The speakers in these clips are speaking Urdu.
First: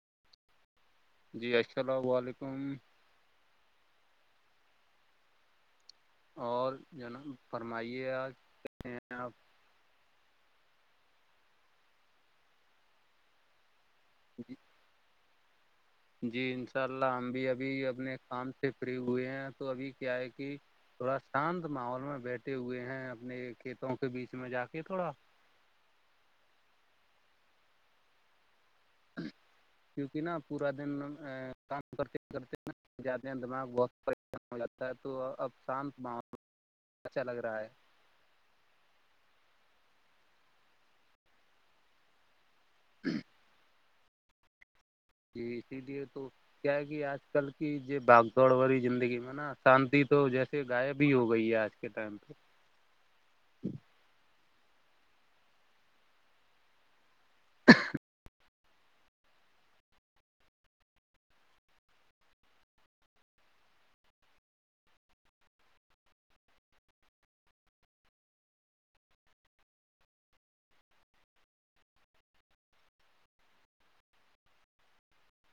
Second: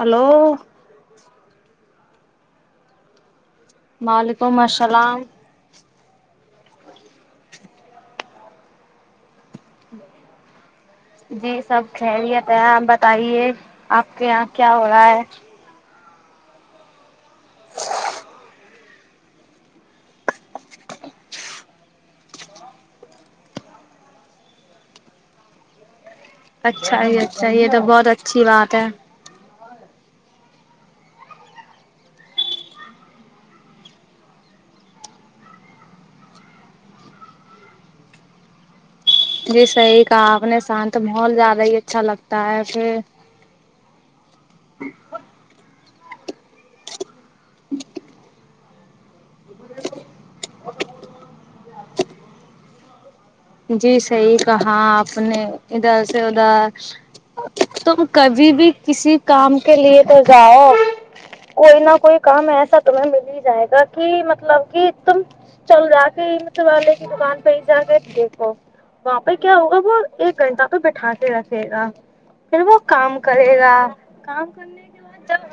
ہلو جی السلام علیکم وعلیکم السلام اور جوناب فرمائیے آپ آپ جی سب خیلیت ہے آپ بتائیے آپ کے یہاں کیا ہو رہا ہے جی انشاء اللہ ہم بھی ابھی اپنے کام سے فری ہوئے ہیں تو ابھی کیا ہے کہ تھوڑا شانت ماحول میں بیٹھے ہوئے ہیں اپنے کھیتوں کے بیچ میں جا کے تھوڑا اچھا یہ اچھا یہ تو بہت اچھی بات ہے کیونکہ نا پورا دن کام کرتے کرتے جاتے ہیں دماغ بہت پریشان ہو جاتا ہے تو اب شانت م اچھا لگ رہا ہے جی صحیح کہاپ نے شانت محول زیادہ ہی اچھا لگتا ہے پھر جی اسی لیے تو کیا کہ آج کل کی جو باگ دوڑ ہو رہی زندگی میں نا شانتی تو جیسے غائب ہی ہو گئی ہے آج تاائم جی صحیح کہا آپ نے ادھر سے ادھر تم کبھی بھی کسی کام کے لیے تو جاؤ کوئی نہ کوئی کام ایسا تمہیں مل ہی جائے گا کہ مطلب کہ تم چل جا کے م سے والے کی مکان پہ ہی جا گ وہاں پہ کیا ہوگا وہ ایک گھنٹہ پہ بٹھاتے رکھے گا پھر وہ کام کرے گا کام کرنے کے بعد جب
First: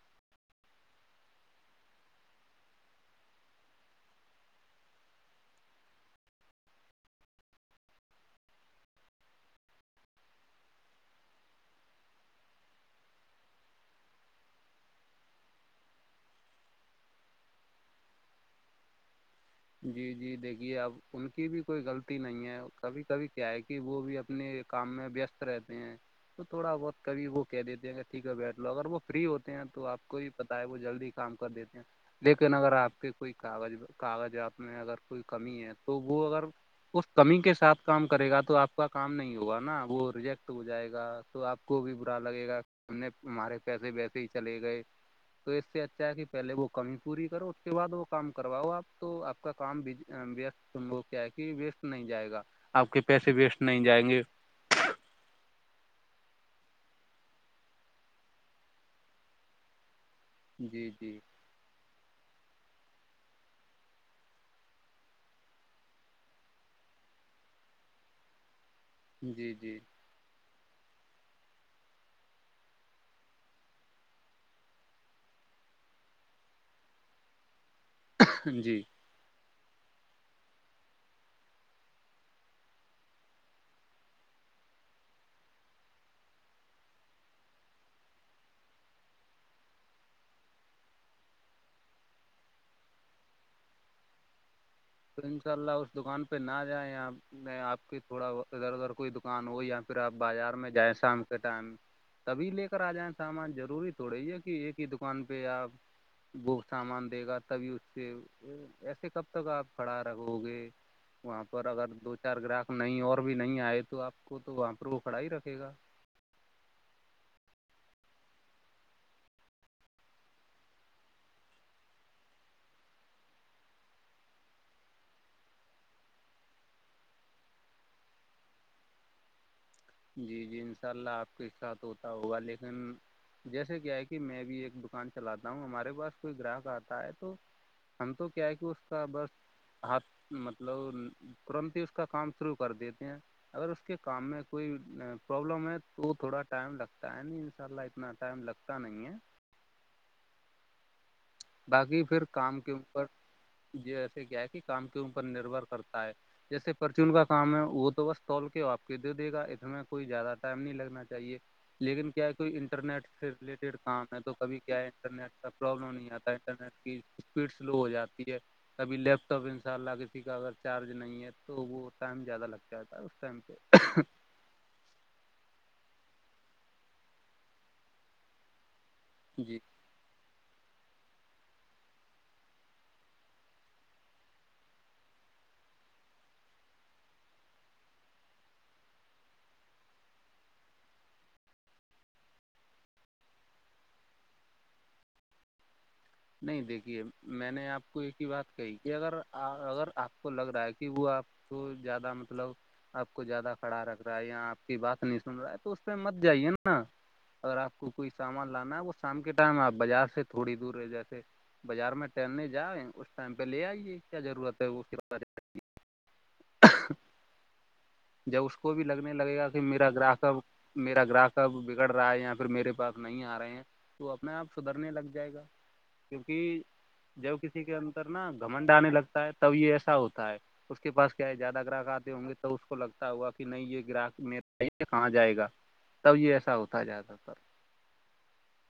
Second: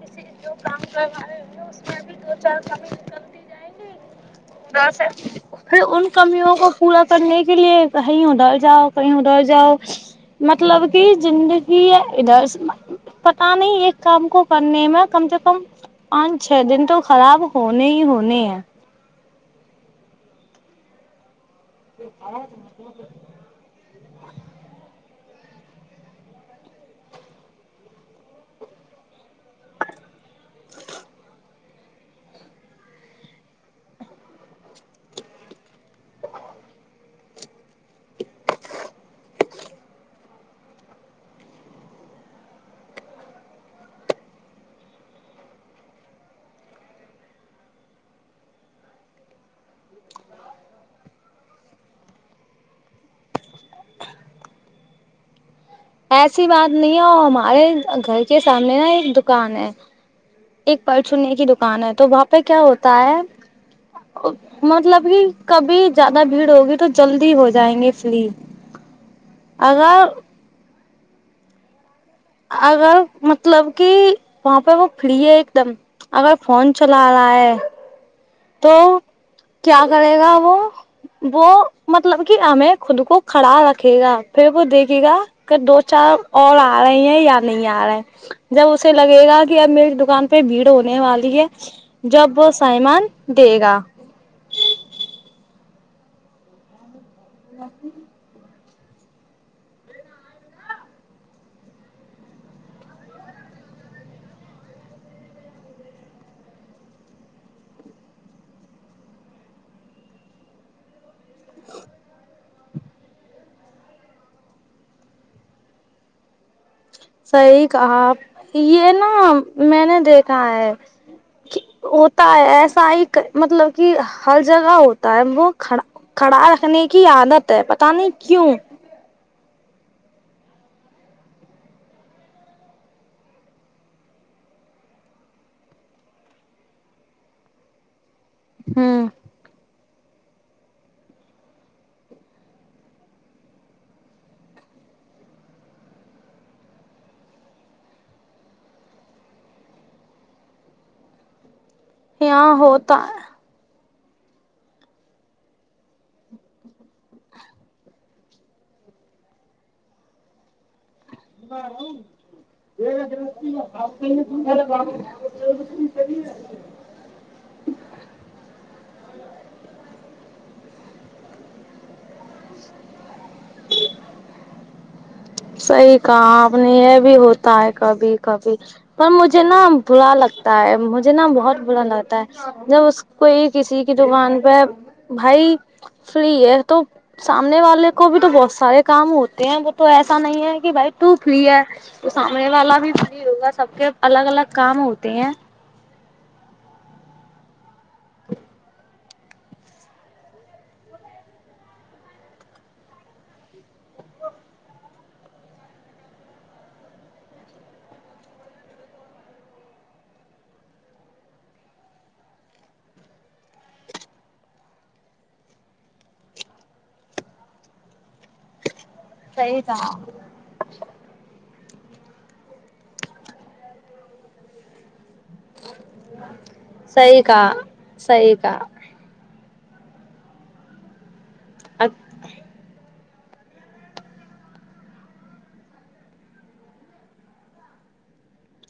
کسی جو کام کرو رہے ہو اس میں بھی دو چار کمی نکلتی جائے س پھر ان کمیوں کو پورا کرنے کے لیے کہیں ادھر جاؤ کہیں ادھر جاؤ مطلب کہ زندگی ہے ادھر پتا نہیں ایک کام کو کرنے میں کم سے کم پانچ چھ دن تو خراب ہونے ہی ہونے ہیں جی جی دیکھیے اب ان کی بھی کوئی غلطی نہیں ہے کبھی کبھی کیا ہے کہ وہ بھی اپنے کام میں وست رہتے ہیں تو تھوڑا بہت کبھی وہ کہہ دیتے ہیں کہ ٹھیک ہے بیٹھ لو اگر وہ فری ہوتے ہیں تو آپ کو بھی بتا ہے وہ جلدی کام کر دیتے ہیں لیکن اگر آپ کے کوئی کاغذ کاغذ پ آپ میں اگر کوئی کمی ہے تو وہ اگر اس کمی کے ساتھ کام کرے گا تو آپ کا کام نہیں ہوگا نا وہ ریجیکٹ ہو جائے گا تو آپ کو بھی برا لگے گا ہم نے ہمارے پیسے ویسے ہی چلے گئے تو اس سے اچھا ہے کہ پہلے وہ کمی پوری کرو اس کے بعد وہ کام کرواؤ آپ تو آپ کا کام کیا ہے کہ ویسٹ نہیں جائے گا آپ کے پیسے ویسٹ نہیں جائیں گے ایسی بات نہیں ہے ہمارے گھر کے سامنے نا ایک دکان ہے ایک جی پر جی چونے کی دکان ہے تو وہاں پہ کیا ہوتا ہے مطلب کہ کبھی زیادہ بھیڑ ہوگی تو جلدی ہو جائیں گے فلی- جی -جی اگر مطلب کہ وہاں پہ وہ فری ہے ایک دم- اگر فون چلا رہا ہے تو جی کیا کرے گا وہ- وہ مطلب کہ ہمیں خود کو کھڑا رکھے گا پھر وہ دیکھے گا- کہ دو چار اور آ رہے ہیں یا نہیں آ رہے- جب اسے لگے گا کہ اب میری دکان پہ بھیڑ ہونے والی ہے- جب وہ سائمان دے گا- تو ان شاء اللہ اس دکان پہ نہ جائیں آپ نے آپ کی- تھوڑا ادھر ادھر کوئی دکان ہو یا پھر آپ بازار میں جائیں شام کے ٹائم- تبھی لے کر آ جائیں سامان ضروری تھوڑی ہے کہ ایک ہی دکان پہ آپ- وہ سامان دے گا تبھی اس سے ایسے کب تک آپ کھڑا رو گے- وہاں پر اگر دو چار گراہک نہیں اور بھی نہیں آئے تو آپ کو تو وہاں پر وہ کھڑا ہی رکھے گا- صحیح کہا یہ نا میں نے دیکھا ہے- ہوتا ہے ایسا ہی مطلب کہ ہر جگہ ہوتا ہے وہ کھا- کھڑا رکھنے کی عادت ہے پتہ نہیں کیوں- جی- جی انشاء اللہ آپ کے ساتھ ہوتا ہوگا لیکن جیسے کیا ہے کہ میں بھی ایک دکان چلاتا ہوں ہمارے پاس کوئی گراہک آتا ہے تو- ہم تو کیا ہے کہ اس کا ہوں بس- ہھ مطلب ترنت ہی اس کا کام شروع کر دیتے ہیں اگر اس کے کام میں- کوئی پرابلم ہے تو تھوڑا ٹائم لگتا ہے نہیں ان شاء اللہ اتنا ٹائم لگتا نہیں ہے- باقی پھر یہاں کام کے ہوتا اوپر ہے ج ایسے کیا ہے کہ کام کے اوپر نربھر کرتا ہے- جیسے پرچون کا کام ہے وہ تو بس توول کے آپ کے دے دے گا اس میں کوئی زیادہ ٹائم نہیں لگنا چاہیے- لیکن کیا کوئی انٹرنیٹ سے ریلیٹڈ کام ہے تو کبھی کیا ہے انٹرنیٹ کا پرابلم نہیں آتا- نیٹ کی اسپیڈ سلو ہو جاتی ہے کبھی لیپ ٹاپ ان شاء اللہ کسی کا اگر چارج نہیں ہے تو- تو وہ ٹائم زیادہ لگتا رہتا ہے اس ٹائم پہ- صحیح کہا آپ نے یہ بھی ہوتا ہے کبھی کبھی پر مجھے جی نا- برا لگتا ہے مجھے نا بہت برا لگتا ہے- جب اس کوئی کسی کی دکان پہ بھائی- فری ہے تو سامنے والے کو بھی تو بہت سارے کام ہوتے ہیں وہ تو ایسے- ایسا نہیں ہے کہ بھائی ت فری ہے- تو سامنے والا بھی فی ہوگا سب کے الگ الگ کام ہوتے ہیں- نہیں دیکھیے میں نے آپ کو ایک ہی بات کہی کہ اگر اگر آپ کو لگ رہا ہے کہ وہ آپ- تو زیادہ مطلب- آپ کو زیادہ کھڑا رکھ رہا ہے یا آپ کی بات نہیں سن رہا ہے تو اس پہ مت جائیے نا- نا- اگر آپ کوئی سامان لانا ہے وہ شام کے ٹائم آپ بازار سے تھوڑی دور رہ جاتے- بازار میں ٹرنے جا اس ٹائم پہ لے آئیے کیا ضرورت ہے- جب اس کو بھی لگنے لگے گا کہ صحیح میرا کہا گراہک- میرا گراہک اب بگڑ رہا ہے یا پھر میرے پاس نہیں آ رہے ہیں تو اپنے آپ سدھرنے لگ جائے گا- کیونکہ صحیح جب کہا کسی کے انتر نا صحیح کہا گمنڈ آنے لگتا- تب یہ ایسا ہوتا ہے اس کے پس کیا ہے زیادہ گراہ آتے ہوں گے تو اس کو لگتا- ہوا کہ نہیں یہ گراہک م کہاں جائے گا تب یہ ایسا ہوتا جائے گا سر-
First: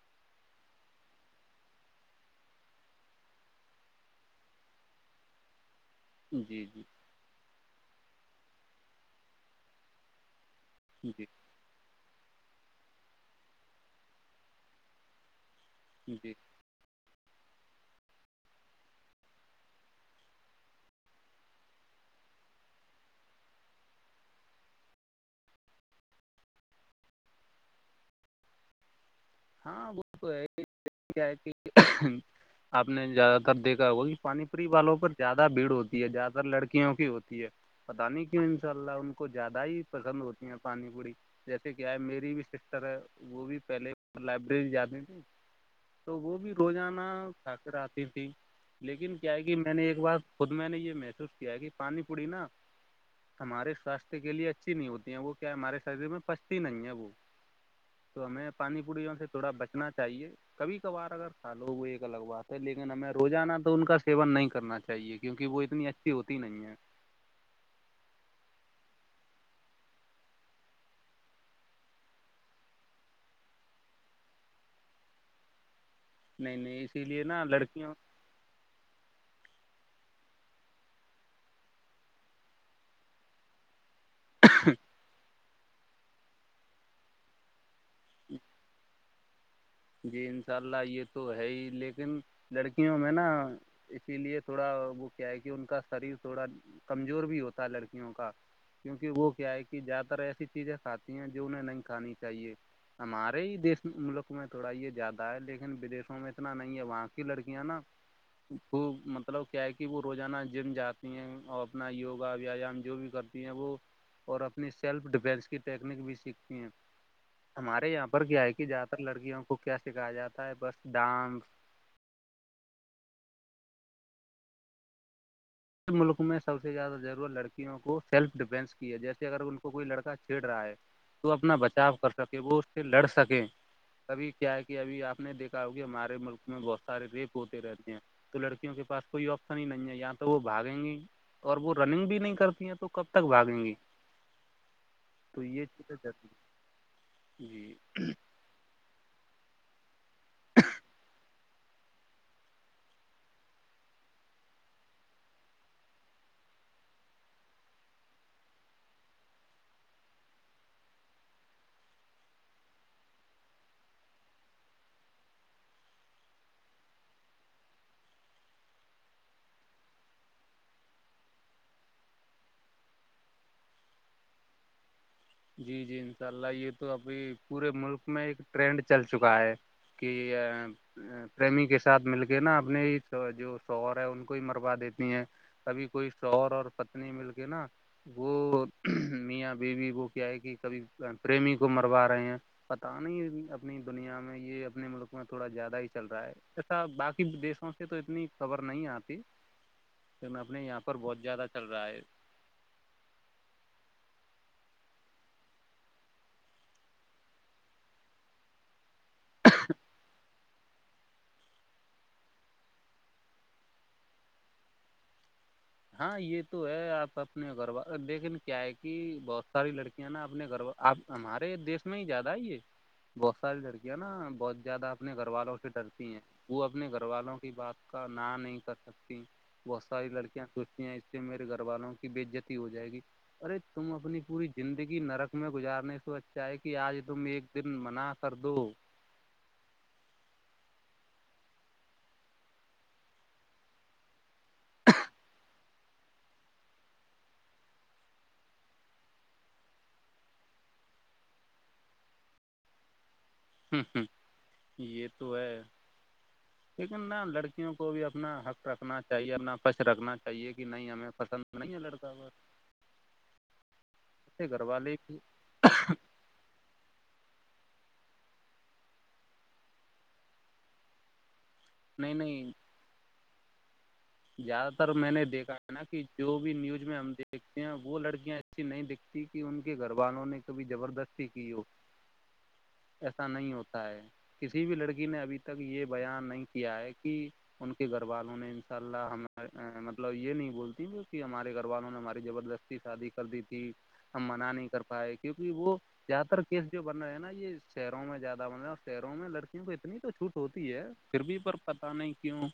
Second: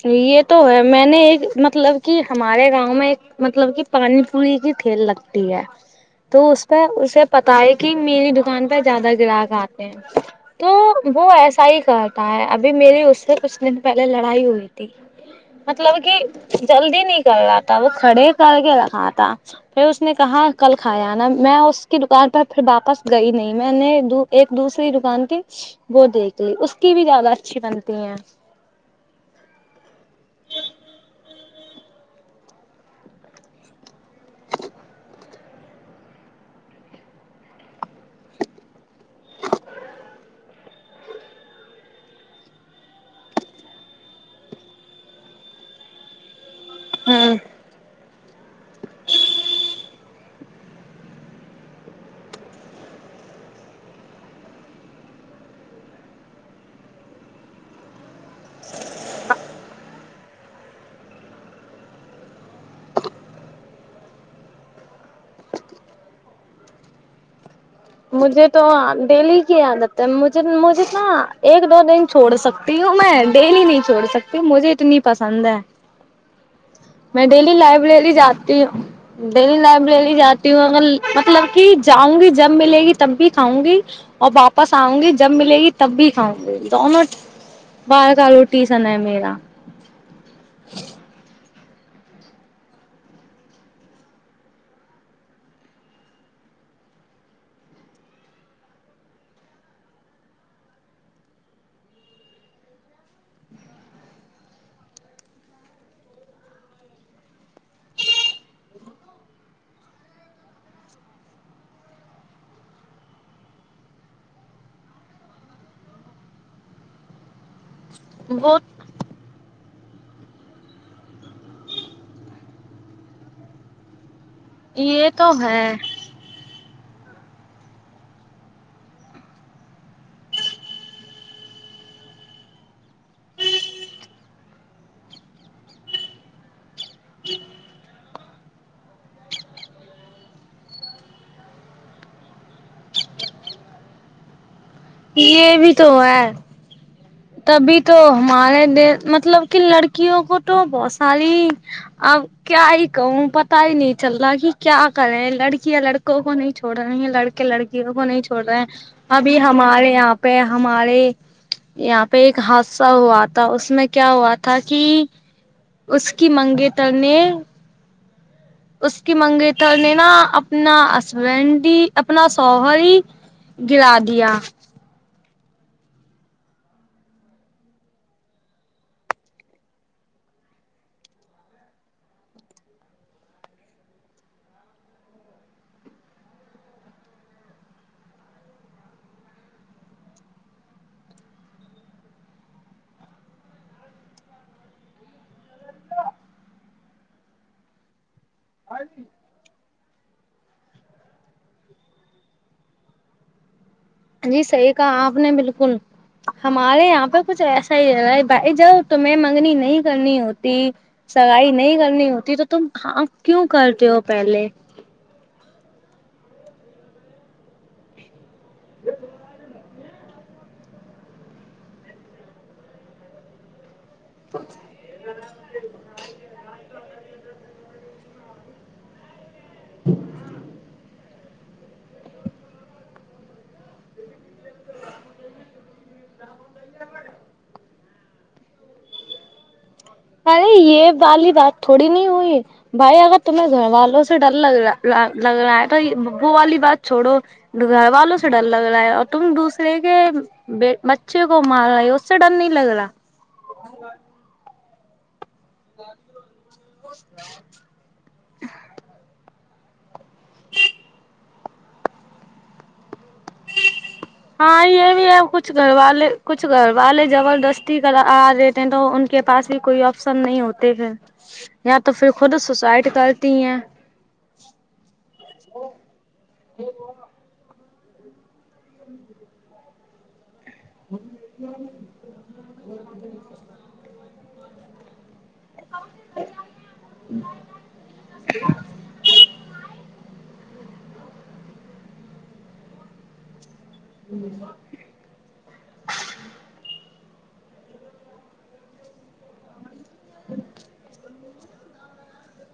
یہ تو ہے میں نے ایک مطلب کہ ہمارے گاؤں میں ایک مطلب کہ پانی- پوری کی کھیل لگتی ہے تو جی اس جی پہ اسے پتا ہے کہ میری دکان پہ زیادہ گراہک آتے ہیں- تو وہ جی ایسا ہی کرتا ہے ابھی میری اس سے کچھ دن پہلے لڑائی ہوئی تھی- مطلب کہ جی جلدی نہیں کر رہا تھا وہ کھڑے کر کے رکھا تھا- پھر اس نے کہا کل کھایا نا میں اس کی دکان پر پھر واپس گئی نہیں میں نے- ایک دوسری دکان کی وہ دیکھ اس کی بھی زیادہ اچھی بنتی ہیں- ہاں ب تو ہے کیا ہے کہ آپ نے زیادہ تر دیکھا ہوگا کہ پانی پری والوں پر زیادہ بھیڑ ہوتی ہے زیادہ تر لڑکیوں کی ہوتی ہے پتا نہیں کیوں ان شاء اللہ ان کو زیادہ ہی پسند ہوتی ہیں پانی پوڑی جیسے کہ ہے میری بھی سسٹر ہے وہ بھی پہلے لائبریری جاتی تھی تو وہ بھی روزانہ ہوں کھااک آتی تھی لیکن کیا ہے کہ میں نے ایک بار خود میں نے یہ محسوس کیا کہ پانی پڑی نا ہمارے سوستھ کے لیے اچھی نہیں ہوتی ہیں وہ کیا ہمارے شریر میں پھستتی نہیں ہے وہ تو ہمیں پانی پوروریوں سے تھوڑا بچنا چاہیے کبھی کبھار اگر کھا لو وہ ایک الگ بات ہے لیکن ہمیں روزانہ تو ان کا سیون نہیں کرنا چاہیے کیونکہ وہ اتنی اچ ہوتی نہیں ہے مجھے تو ڈیلی کی عادت ہےجھ مجھے نا ایک دو دن چھوڑ سکتی ہوں میں ڈیلی نہیں چھوڑ سکتی مجھے اتنی پسند ہے نہیں نہیں اسی لیے میں نا ڈیلی لڑکیوں لائبریری جاتا ہ ہ ڈیلی لائبریری جاتی ہوں اگر مطلب کہ جاؤں گی جب ملے گی تب بھی کاؤں گی اور واپس آؤں گی جب ملے گی تو تب بھی کاؤں گی توون باہر کا روٹی سنا ہے میرا جی انشاء اللہ یہ تو ہے ہی لیکن لڑکیوں میں نا اسی لیے تھوڑا وہ کیا ہے کہ ان کا شریر تھوڑا کمزور بھی ہوتا ہے لڑکیوں کا کیونکہ وہ کیا ہے کہ زیادہ تر ایسی چیزیں کھاتی ہیں جو انہیں نہیں کھانی چاہیے ہمارے ہی دیش ملک میں تھوڑا یہ زیادہ ہے لیکن بدشوں میں اتنا نہیں ہے وہاں کی لڑکیاں نا خوب مطلب کیا ہے کہ وہ روزانہ جم جاتی ہیں اور اپنا یوگا ویایام جو بھی کر ہیں وہ اور اپنی سیلف ڈیفینس کی ٹیکنیک بھی سیکھتی ہیں ہمارے یہاں پر کیا ہے وہ کہ جیاد تر لڑکیوں کو کیا سکھایا جاتا ہے بس ڈانس یہ تو ہے ملک میں سب سے زیادہ ضرورت لڑکیوں کو سیلف ڈیفینس کی ہے جیسے اگر ان کوئی لڑکا چھیڑ رہا ہے تو اپنا بچاؤ کر سکے وہ اس سے لڑ سکیں کبھی کیا ہے کہ ابھی آپ نے دیکھا ہو کہ ہمارے ملک میں بہت سارے ریپ ہوتے رہتے ہیں تو لڑکوں کے پاس کوئی آپشن ہی نہیںن گ ہے یہاں تو وہ بھاگیں گی اور وہ رننگ بھی نہیں کرتی ہیں تو کب تک بھاگیں گی یہ بھی تو ہے جی تبھی تو ہمارے د مطلب کن لڑکیوں کو تو بہت سالی اب کیا ہی کہوں پتا ہی نہیں چل رہا کہ کیا کریں لڑکیاںیا لڑکوں کو نہیں چھوڑ رہی ہیں لڑکے لڑکے وں کو نہیں چھوڑ رہے ہیں ابھی ہمارے یہاں پہ ہمارے یہاں پہ ایک حادثہ ہوا تھا اس میں کیا ہوا تھا کہ اس کی منگیں ترنے اس کی منگیتر نے نا اپنا ہسبینڈ اپنا سوہری گرا دیا جی جی انشاء اللہ یہ تو ابھی پورے ملک میں ایک ٹرینڈ چل چکا ہے کہ ا پریمی کے ساتھ مل کے نا اپنے جو شوہر ہے ان کو ہی مروا دیتی ہیں کبھی کوئی شوور اور پتنی مل کے نا وہ میاں بیوی وہ کیا ہے کہ کبھی پرریمی کو مروا رہے ہیں پت نہیں اپنی دنیا میں یہ اپنے ملک میں تھوڑا زیادہ ہی چل رہا ہے جسا باقی دی سے تو اتنی خبر نہیں آتی ل اپنے یہاں پر بہت زیادہ چل رہا ہے جی صحیح کہا آپ نے بالکل ہمارے یہاں پہ کچھ ایسا ہی ہے رہا بھائی جب تو میں منگنی نہیں کرنی ہوتی سگائی نہیں کرنی ہوتی تو تم ہپ کیوں کرتے ہو پہلے ہاں یہ تو ہے آپ اپنے گھرب دیکن کیا ہے کہ بہت ساری لڑکی کیا نا اپنے گھر آپ ہمارے دیش میں ہی زیادہ ہے یہ بہت ساری لرکیاں نا بہت زیادہ اپنے گھر والوں سے ڈرتی ہیں وہ اب اپنے گھر والوں کی بات کا ن نہیں کر سکتی بہت ساری لڑکیاں سوچتی ہیں اس سے میرے گھر والوں کی بےزتی ہو جائے گی ارے تم اپنی پوری زندگی نرک میں گزارنے سے اچھا ہے کہ آج تم ایک دن منا سر دو ا یہ والی بات تھوڑی نہیں ہوئی بھائی اگر تمہیں گھر والوں سے ڈر لگ رہا لگ رہا ہے تو ابو والی بات چھوڑو ڈ والوں سے ڈر لگ رہا ہے اور تم دوسرے کے بچے کو مار رہا ہے اس سے ڈر نہیں لگ رہا یہ تو ہے لیکن نہ لڑکیوں کو بھی اپنا حق رکھنا چاہیے اپنا فش رکھنا چاہیے کہ نہیں ہمیں پسند نہیں ہے لڑکا پر گھر ہاں یہ والے بھی کی ہے کچھ گھروا لے کچھ گھر والے زبردستی کر آ رہے تھے تو ان کے پاس بھی کوئی آپشن نہیں ہوتے تھے یا تو پھر نہیں خود نہیں سوسائٹ کرتی ہیں زیادہ تر میں نے دیکھا ہے نا کہ جو بھی نیوز میں ہم دیکھتے ہیں وہ لڑکیاں کسی نہیں دکھتی کہ ان کے گھر والوں نے بھی زبردستی کی ہو ایسا نہیں ہوتا ہے کسی بھی لڑکی نے ابھی تو تک یہ بیان نہیں کیا ہے کہ ان کے گھر والوں نے ان سے ہمیں مطلب یہ نہیں بولتی کی کہ ہمارے گھر والوں نے ہماری زبردستی شادی کر دی تھی ہم منع نہیں کر پائے کیونکہ وہ زیادہ تر کیس جو بن رہے ہے نا یہ شہروں میں زیادہ بن رہا ہے اور شہروں میں لڑکیں اتنی تو چھوٹ ہوتی ہے پھر بھی پر پتاہ نہیں کیوں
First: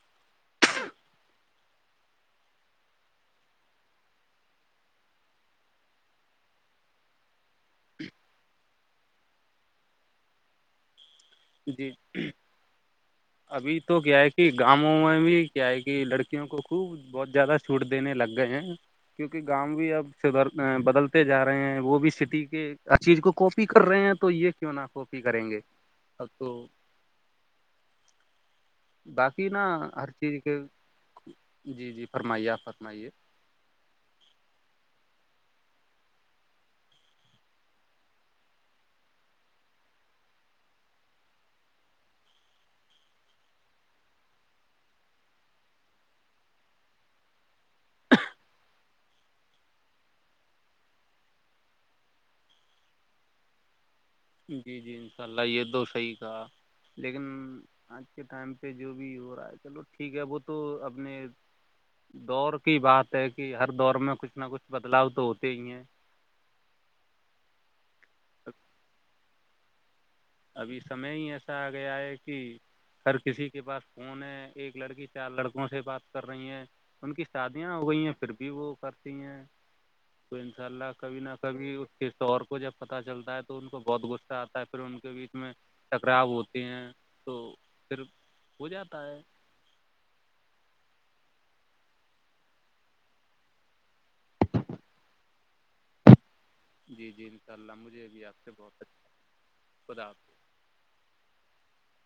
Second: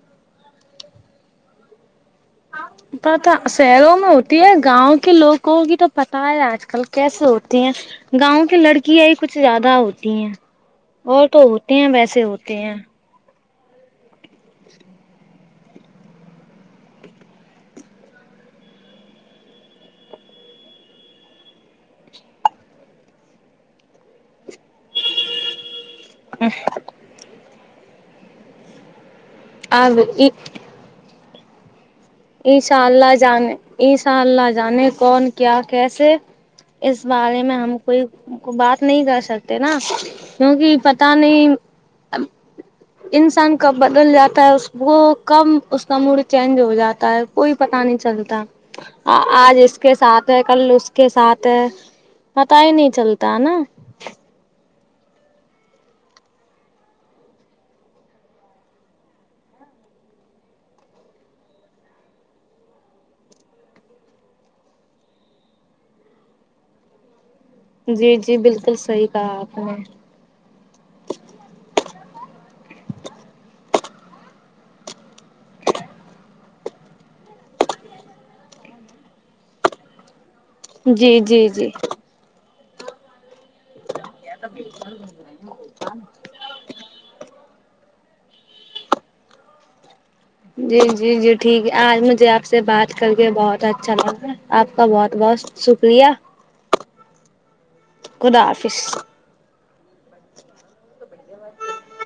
پتا شہروں میں ہوتی ہے گاؤں کے لوگوں کی تو پتا ہے آج کل کیسے ہوتی ہیں گاؤں کی لڑکیاں ہی کچھ زیادہ ہوتی ہیں اور تو ہوتے جی ہیں ویسے ہوتے ہیں ابھی تو کیا ہے کہ گاؤوں میں بھی کیا ہے کہ لڑکیوں کو خوب بہت زیادہ چھوٹ دینے لگ گئے ہیں کیونکہ گاؤں بھی اب بدل جا رہے ہیں وہ بھی سٹی کے چیز کو کاپی کر رہے ہیں تو یہ کیوں نہ کاپی کریں گے ہ تو باقی نا اب ہر چیز کے جی جی فرمائیے انشاء فرمائیے اللہ جانے ایشاء اللہ جانے کون کیا کیسے اس بارے میں ہم کوئی کو بات نہیں کر سکتے نا کیونکہ پت نہیں انسان کب بدل جاتا ہے اس وہ کب اس کا موڈ چینج ہو جاتا ہے کوئی پتا نہیں چلتا آج اس کے ساتھ ہے کل اس کے ساتھ ہے پتا ہی نہیں چلتا ہے نا جی جی ان شاء اللہ یہ تو صحیح کا لیکن آج کے ٹائم پہ جو بھی ہو رہا ہے چلو ٹھیک ہے وہ تو اپنے دور کی بات ہے کہ ہر دور میں کچھ نہ کچھ بدلاؤ تو ہوتے ہی ہیں جی جی بالکل صحیح کہا آپ نے ابھی سمے ہی ایسا آ گیا ہے کہ ہر کسی کے پاس فون ہے ایک لڑکی چار لڑکوں سے بات کر رہی ہیں ان کی شادیاں ہو گئی ہیں پھر بھی وہ کرتی ہیں تو انشاء اللہ جی کبھی نہ جی جی کبھی اس کسی اور کو جب پتہ چلتا ہے تو ان کو بہت غصہ آتا ہے پھر ان اس کے بیچ میں کراو ہوتے ہیں تو پھر ہو جاتا ہے جی جی جی ٹھیک ہے آج مجھے آپ سے بات کر کے بہت اچھا چل آپ کا بہت بہت شکریہ جی جی انشاء اللہ مجھے ابھی آپ خدا سے بہت اچ حافظ خدا آ